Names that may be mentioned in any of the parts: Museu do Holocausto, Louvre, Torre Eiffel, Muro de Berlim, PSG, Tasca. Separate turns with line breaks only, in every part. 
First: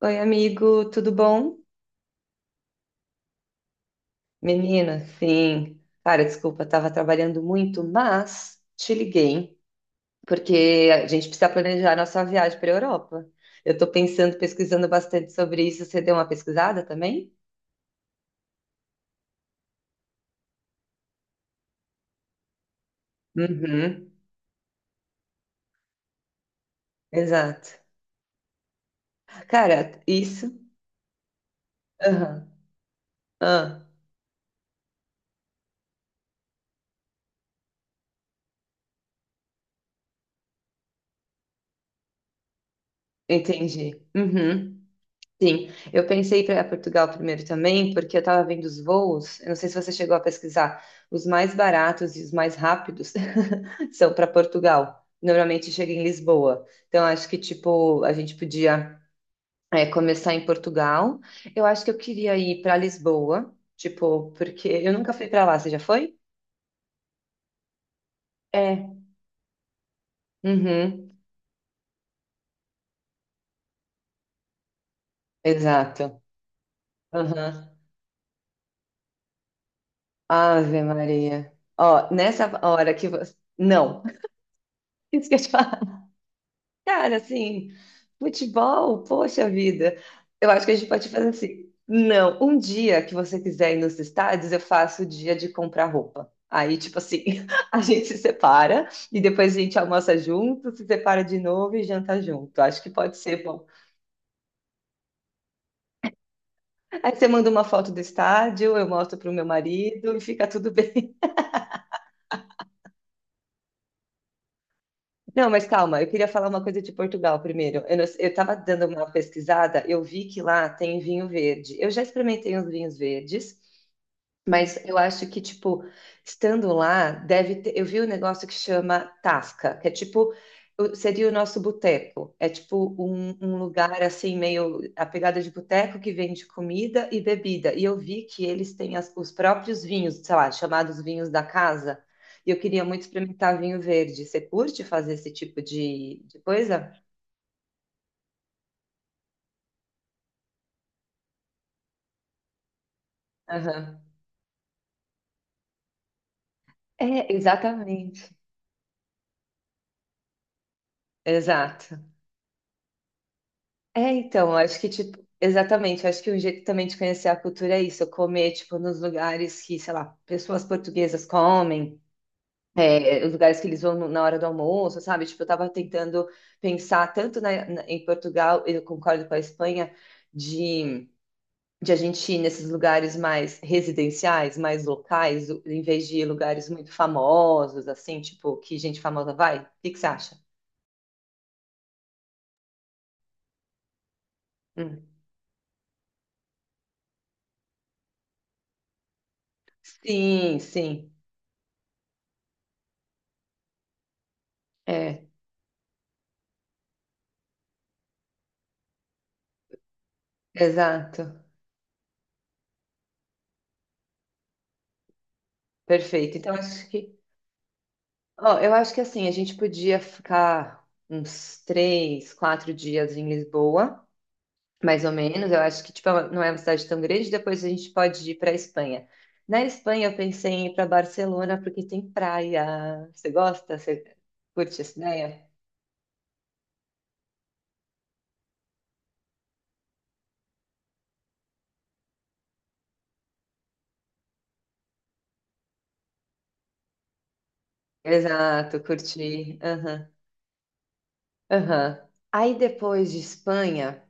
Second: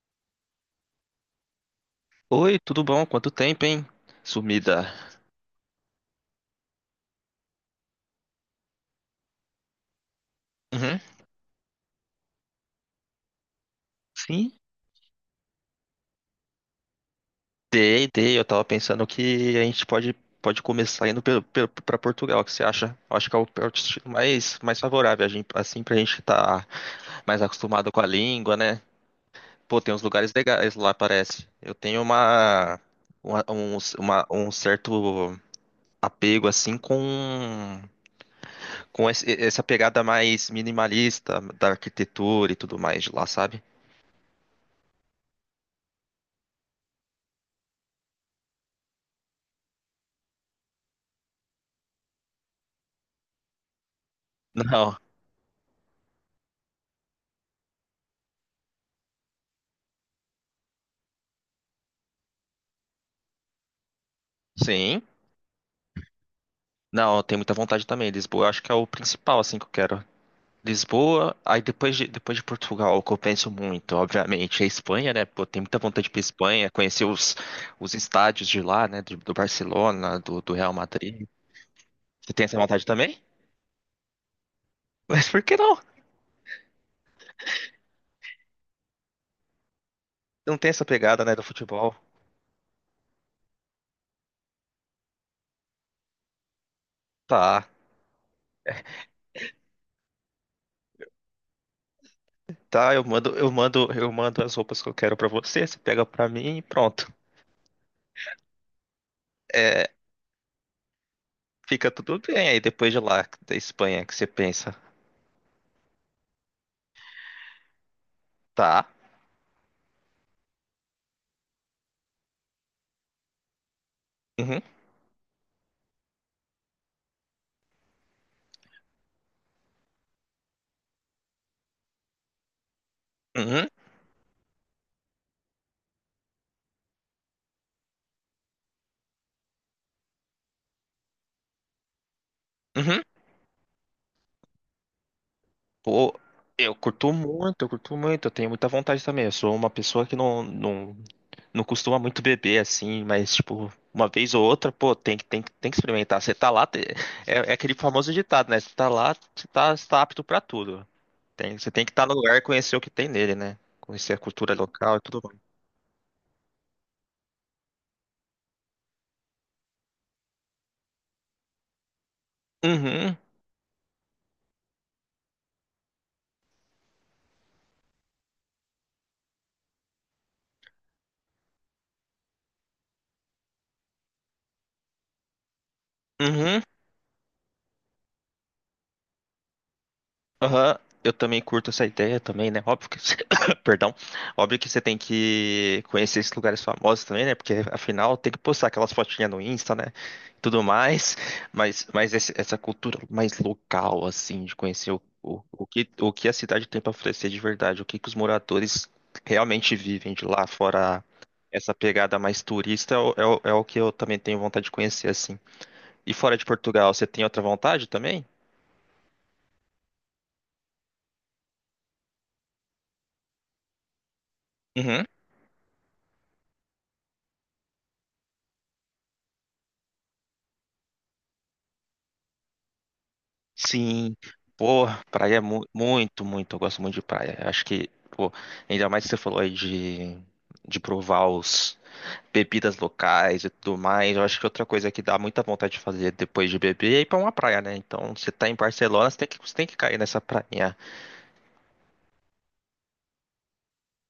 Oi, amigo, tudo bom?
Oi, tudo bom? Quanto tempo, hein? Sumida.
Menina, sim. Cara, desculpa, estava trabalhando muito, mas te liguei porque
Uhum.
a gente precisa planejar nossa viagem para a Europa. Eu estou pensando,
Sim,
pesquisando bastante sobre isso. Você deu uma pesquisada também?
dei. Eu tava pensando que pode começar indo pra Portugal. O que você acha? Eu acho que é o
Uhum,
destino mais favorável, a gente, assim, pra gente estar mais
exato.
acostumado com a língua, né? Pô, tem
Cara,
uns lugares
isso.
legais lá, parece. Eu tenho
Aham,
uma- um,
ah,
uma- Um certo apego, assim, com essa pegada mais minimalista da arquitetura e tudo mais de lá, sabe?
entendi. Uhum. Sim, eu pensei para Portugal primeiro também, porque eu estava vendo os voos. Eu não sei se você chegou a pesquisar. Os mais baratos e os mais rápidos são para
Não.
Portugal. Normalmente chega em Lisboa. Então acho que tipo a gente podia é, começar em Portugal. Eu acho que eu queria ir para Lisboa, tipo porque eu
Sim.
nunca fui para lá. Você já foi?
Não, eu tenho muita vontade também. Lisboa, eu acho que é o
É.
principal, assim, que eu quero.
Uhum.
Lisboa, aí depois de Portugal, o que eu penso muito, obviamente, é a Espanha, né? Pô, tenho muita vontade de ir pra
Exato.
Espanha,
Uhum.
os estádios de lá, né? Do Barcelona, do Real
Ave
Madrid.
Maria. Ó,
Você tem
nessa
essa vontade
hora que
também?
você... Não,
Mas
isso que eu
por
te
que não?
falo. Cara, assim, futebol, poxa vida. Eu
Não
acho
tem
que a
essa
gente pode
pegada,
fazer
né, do
assim.
futebol.
Não, um dia que você quiser ir nos estádios, eu faço o dia de comprar roupa. Aí, tipo assim,
Tá,
a gente se separa e depois a gente almoça junto, se separa de novo e janta junto. Acho que
tá,
pode ser bom.
eu mando as roupas que eu quero pra você, você pega pra mim e pronto.
Aí você manda uma foto do estádio, eu mostro pro meu
É,
marido e fica tudo bem.
fica tudo bem aí depois de lá, da Espanha, que você pensa.
Não, mas calma, eu queria falar uma coisa de Portugal primeiro. Eu, não- eu tava dando
Tá.
uma pesquisada, eu vi que lá tem vinho verde. Eu já experimentei uns vinhos verdes.
Uhum,
Mas eu acho que, tipo, estando lá, deve ter. Eu vi um negócio que chama Tasca, que é tipo. Seria o nosso boteco. É tipo um
uhum,
lugar assim, meio a pegada de boteco que vende comida e bebida. E eu vi que eles têm os próprios vinhos, sei lá, chamados vinhos da casa. E eu queria muito
uhum.
experimentar vinho verde. Você curte fazer esse tipo
Pô,
de coisa?
eu curto muito, eu tenho muita vontade também. Eu sou uma pessoa que não costuma muito beber assim, mas tipo,
Aham.
uma vez ou outra, pô, tem que experimentar. Você tá lá,
É,
é, é aquele famoso
exatamente.
ditado, né? Você tá lá, você tá apto pra tudo. Tem, você tem que
Exato.
estar no lugar e conhecer o que tem nele, né?
É,
Conhecer a
então,
cultura
eu acho que,
local e
tipo,
tudo mais.
exatamente, eu acho que um jeito também de conhecer a cultura é isso, comer, tipo, nos lugares que, sei lá, pessoas portuguesas comem,
Uhum,
é, os lugares que eles vão na hora do almoço, sabe? Tipo, eu tava tentando pensar tanto na, em Portugal, eu concordo com a Espanha, de, de a gente ir nesses lugares mais residenciais, mais locais, em vez de ir
uhum.
lugares muito famosos, assim, tipo, que gente famosa vai. O que que você acha?
Aham, eu também curto essa ideia também, né? Óbvio que, perdão, óbvio que você tem
Hum.
que conhecer esses lugares famosos também, né? Porque afinal tem que postar aquelas fotinhas no Insta, né? E
Sim,
tudo
sim,
mais, mas essa cultura mais local, assim, de conhecer
é,
o que a cidade tem para oferecer de verdade, o que que os moradores realmente vivem de lá, fora
exato.
essa pegada mais turista, é o que eu também tenho vontade de conhecer, assim. E fora
Perfeito.
de
Então, acho
Portugal, você
que,
tem outra vontade também?
ó, eu acho que assim, a gente podia ficar uns três, quatro dias em Lisboa, mais ou menos. Eu acho que, tipo, não é uma cidade tão grande. Depois a gente pode ir para a Espanha. Na Espanha, eu pensei em ir para Barcelona porque tem praia. Você gosta? Você
Sim,
curte
pô,
essa
praia é
ideia?
muito, muito. Eu gosto muito de praia. Acho que, pô, ainda mais que você falou aí de provar os bebidas locais e tudo mais. Eu acho que outra coisa que dá muita vontade de fazer depois de beber é ir pra uma praia, né? Então, você tá em
Exato,
Barcelona, você
curti.
tem que cair
Aham,
nessa prainha.
aham. Aí depois de Espanha.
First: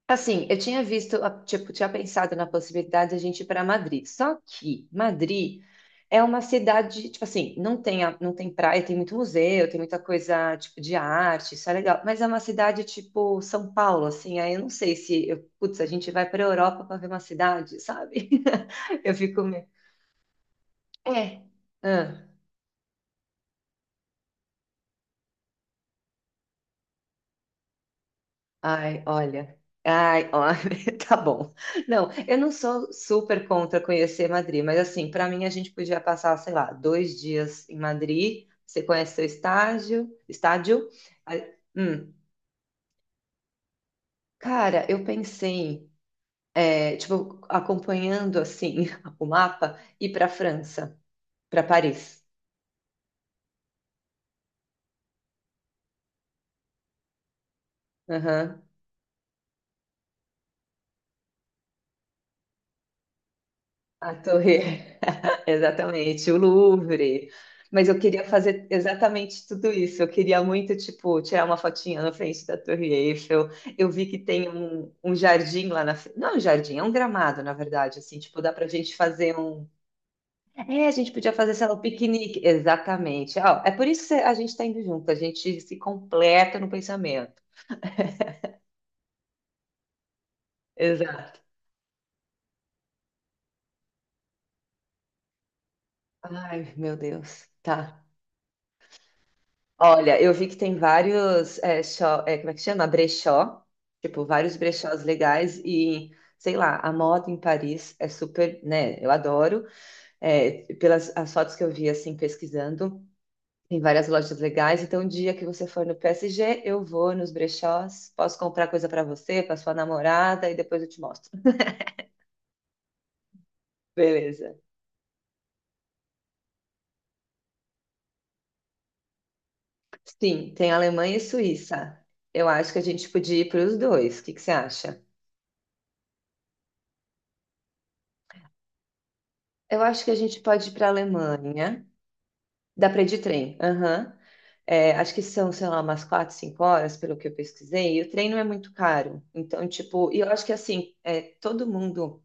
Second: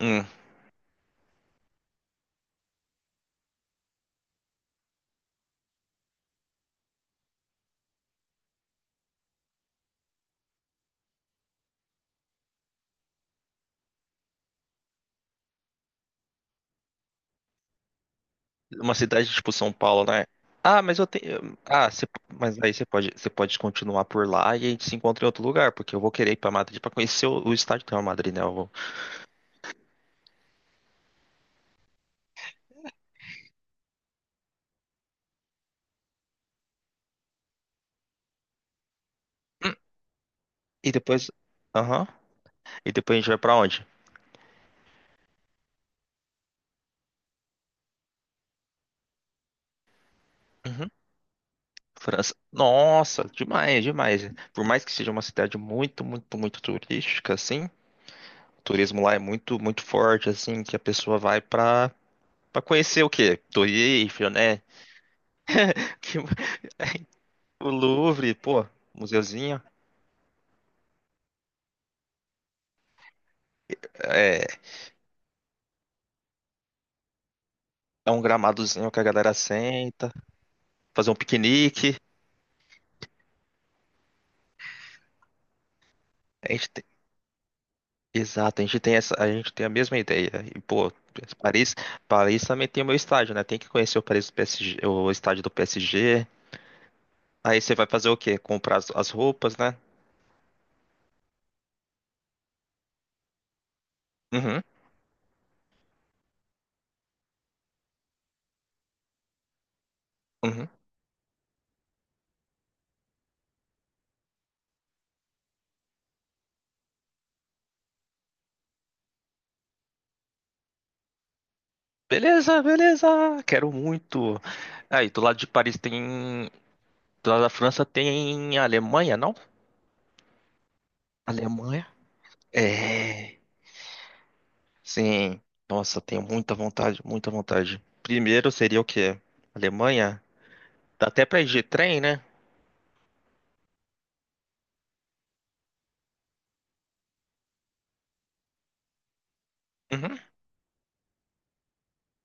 Hum,
Assim, eu tinha visto, tipo, tinha pensado na possibilidade de a gente ir para Madrid. Só que Madrid é uma cidade, tipo assim, não tem, não tem praia, tem muito museu, tem muita coisa, tipo, de arte, isso é legal. Mas é uma cidade, tipo, São Paulo, assim, aí eu não sei se, eu, putz, a gente vai para a Europa para ver uma cidade, sabe?
uma
Eu
cidade
fico
tipo
meio...
São Paulo, né? Ah, mas eu
É.
tenho. Ah,
Ah.
mas aí você pode continuar por lá e a gente se encontra em outro lugar, porque eu vou querer ir pra Madrid pra conhecer o estádio do Real Madrid, né?
Ai, olha. Ai, olha, tá bom. Não, eu não sou super contra conhecer Madrid, mas assim, para mim a gente podia passar, sei lá, dois dias em Madrid. Você conhece seu
Hum,
estágio, estádio?
e depois.
Ah,
Aham.
hum.
E depois a gente vai pra onde?
Cara, eu pensei, é, tipo, acompanhando assim o mapa, ir para
Uhum.
França, para Paris.
França. Nossa, demais, demais. Por mais que seja uma cidade muito turística, assim, o
Aham.
turismo lá é muito, muito forte, assim, que a pessoa vai pra conhecer o quê? Torre
A
Eiffel, né?
Torre.
Que-
Exatamente, o Louvre.
o
Mas eu queria
Louvre, pô,
fazer exatamente
museuzinho.
tudo isso. Eu queria muito, tipo, tirar uma fotinha na frente da Torre Eiffel. Eu vi que
É,
tem um jardim lá na frente. Não é um jardim, é um gramado, na verdade.
é
Assim,
um
tipo, dá pra
gramadozinho
gente
que a galera
fazer um.
senta,
É, a
fazer
gente
um
podia fazer, sei lá, um
piquenique.
piquenique. Exatamente. Ó, é por isso que a gente tá indo junto. A gente se completa no pensamento.
Exato, a gente tem essa, a gente tem a mesma ideia. E, pô,
Exato.
Paris, Paris também tem o meu estádio, né? Tem que conhecer o Paris do PSG, o estádio do PSG.
Ai, meu Deus.
Aí você vai
Tá.
fazer o quê? Comprar as roupas, né?
Olha, eu vi que tem vários, é, é, como é que chama? Brechó, tipo, vários
Uhum,
brechós legais e, sei lá, a moda em Paris é super, né, eu adoro, é,
uhum.
pelas as fotos que eu vi, assim, pesquisando, tem várias lojas legais, então, o dia que você for no PSG, eu vou nos brechós, posso comprar coisa para você, para sua namorada e depois eu te mostro.
Beleza, beleza. Quero muito.
Beleza.
Aí, do lado de Paris tem, do lado da França tem a Alemanha, não?
Sim, tem Alemanha e
Alemanha?
Suíça. Eu acho que a gente podia
É.
ir para os dois, o que que você acha?
Sim. Nossa, tenho muita vontade, muita vontade. Primeiro seria o quê?
Eu acho que a
Alemanha?
gente pode ir para a
Dá até pra ir de
Alemanha.
trem, né?
Dá para ir de trem. Aham. É, acho que são, sei lá, umas quatro, cinco horas, pelo que eu pesquisei, e o trem não é muito caro. Então, tipo,
Uhum,
e eu acho que assim, é, todo mundo,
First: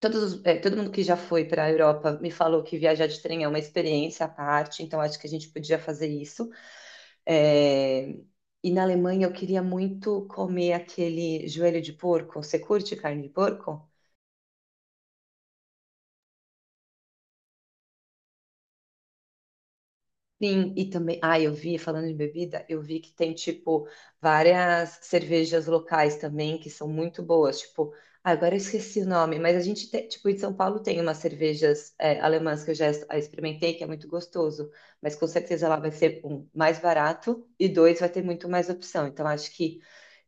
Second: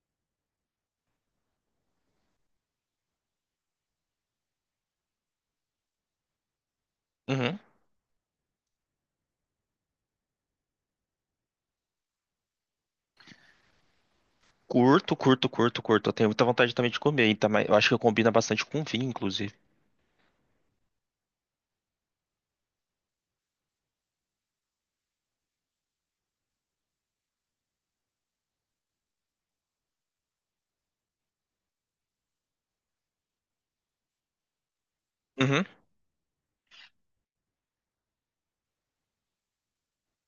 todos, é, todo mundo que já foi para a Europa me falou que viajar de trem é uma experiência à parte, então acho que a gente podia fazer isso.
uhum.
É, e na Alemanha eu queria muito comer aquele joelho de porco. Você curte carne de porco?
Curto. Eu tenho muita vontade também de comer, então, mas eu acho que combina bastante com vinho, inclusive.
Sim, e também, ah, eu vi, falando de bebida, eu vi que tem, tipo, várias cervejas locais também que são muito boas, tipo, ah, agora eu esqueci o nome, mas a gente tem, tipo, em São Paulo tem umas cervejas é, alemãs que eu já experimentei, que é muito gostoso, mas com
Uhum,
certeza lá vai ser, um, mais barato e dois, vai ter muito mais opção, então acho que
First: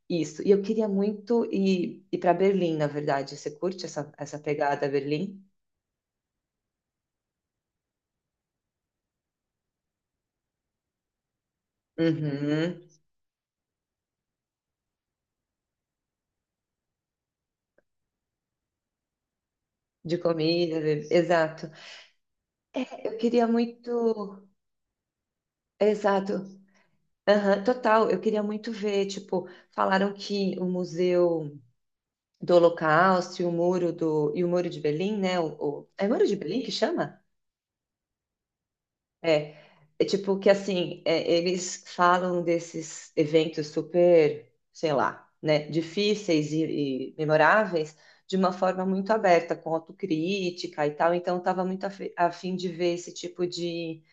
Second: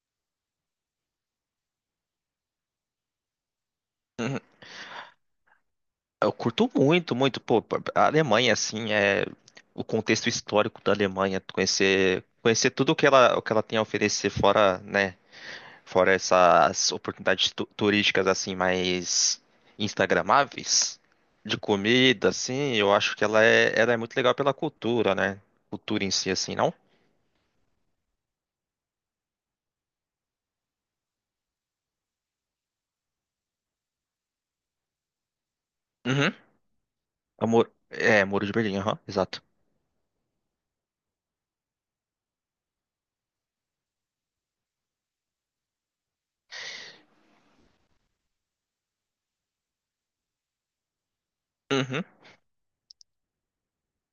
isso. E eu queria muito ir para Berlim, na verdade, você curte essa, essa
uhum.
pegada Berlim?
Eu curto muito, muito. Pô, a Alemanha, assim, é o contexto histórico da Alemanha, conhecer, conhecer
Uhum.
tudo o que ela tem a oferecer fora, né? Fora essas oportunidades turísticas, assim, mais
De comida,
instagramáveis de
exato.
comida, assim, eu
É,
acho
eu
que
queria
ela é muito legal
muito.
pela cultura, né? Cultura em si,
Exato.
assim, não?
Aham, total. Eu queria muito ver, tipo, falaram que o Museu do Holocausto e o Muro de Berlim, né? O, é Muro
Uhum.
de Berlim que chama?
Amor, é, Muro de Berlim, aham, exato.
É. É tipo que assim, é, eles falam desses eventos super, sei lá, né, difíceis e memoráveis de uma forma muito aberta, com autocrítica e tal. Então, eu estava muito a fim de ver esse tipo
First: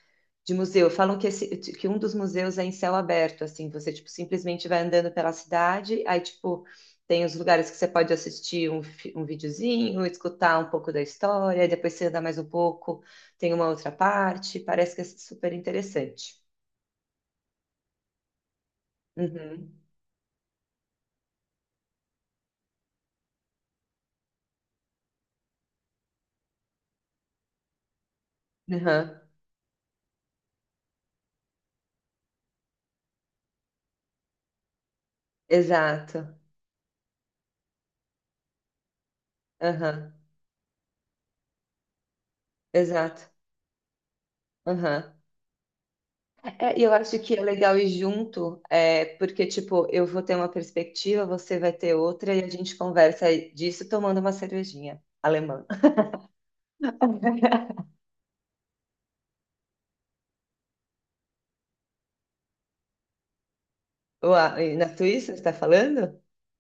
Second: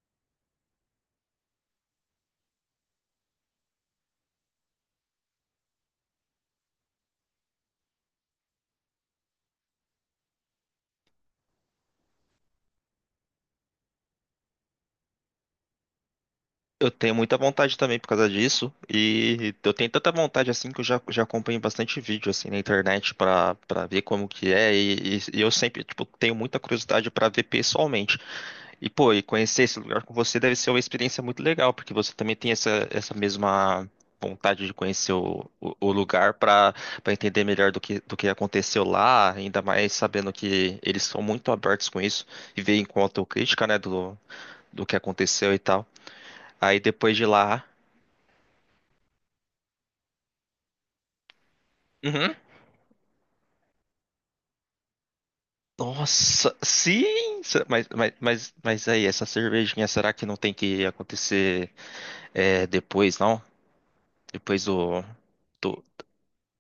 de museu. Falam que, esse, que um dos museus é em céu aberto, assim, você, tipo, simplesmente vai andando pela cidade, aí, tipo, tem os lugares que você pode assistir um, um videozinho, escutar um pouco da história, depois você anda mais um pouco, tem uma outra parte, parece que é super interessante.
Eu tenho muita vontade também por causa disso, e
Uhum.
eu tenho tanta vontade assim que já acompanho bastante vídeo assim na internet pra para ver como que é, e eu sempre, tipo, tenho muita curiosidade pra ver pessoalmente. E
Uhum.
pô, e conhecer esse lugar com você deve ser uma experiência muito legal, porque você também tem essa, essa mesma vontade de conhecer o
Exato.
lugar pra para entender melhor do que aconteceu lá, ainda mais
Aham.
sabendo que eles são muito abertos com isso e veem com
Exato.
autocrítica, né, do, do que
Aham.
aconteceu e tal.
É,
Aí
e eu
depois
acho
de
que é
lá.
legal ir junto, é, porque, tipo, eu vou ter uma perspectiva, você vai ter outra,
Uhum.
e a gente conversa disso tomando uma cervejinha alemã.
Nossa, sim! Mas, aí, essa cervejinha, será que não tem que acontecer é, depois, não?
Uau,
Depois
e na
do,
Suíça, você está
do-
falando?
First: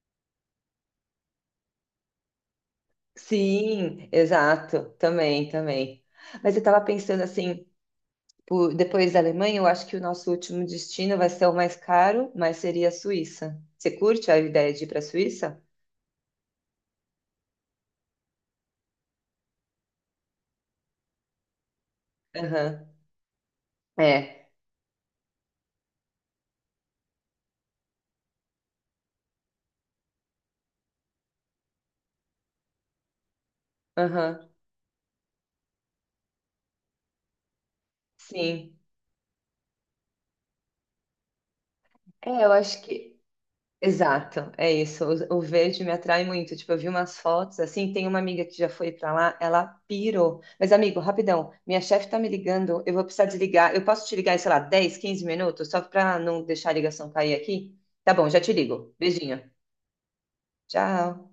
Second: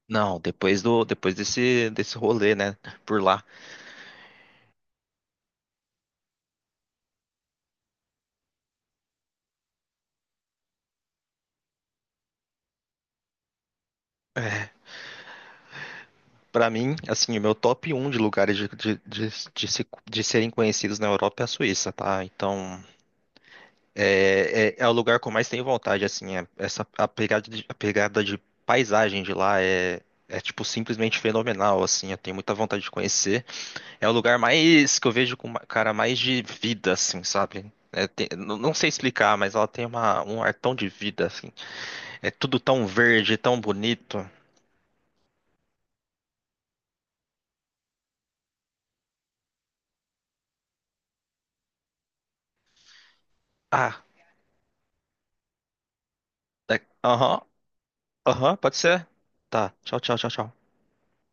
Não, depois desse rolê, né? Por lá.
Sim, exato, também, também. Mas eu estava pensando assim, depois da Alemanha, eu acho que o nosso último destino vai ser o mais caro, mas seria a Suíça. Você curte a
É,
ideia de ir para a Suíça?
pra mim, assim, o meu top um de lugares de de serem conhecidos na Europa é a Suíça, tá?
Aham,
Então,
é,
é o lugar que eu mais tenho vontade, assim. Essa, a pegada de paisagem de lá é, tipo, simplesmente fenomenal, assim. Eu tenho muita vontade de conhecer. É o
aham,
lugar mais que eu vejo com, cara, mais de vida, assim, sabe? Não,
sim.
não sei explicar, mas ela tem uma, um ar tão de vida, assim. É
É, eu
tudo
acho
tão
que.
verde, tão bonito.
Exato, é isso. O verde me atrai muito. Tipo, eu vi umas fotos assim. Tem uma amiga que já foi pra lá, ela pirou. Mas, amigo, rapidão, minha chefe tá me ligando. Eu vou precisar desligar. Eu
Ah,
posso te ligar em, sei lá, 10, 15 minutos, só pra não deixar a ligação cair
aham,
aqui? Tá bom, já te
aham, pode
ligo.
ser?
Beijinho.
Tá, tchau, tchau, tchau, tchau.
Tchau.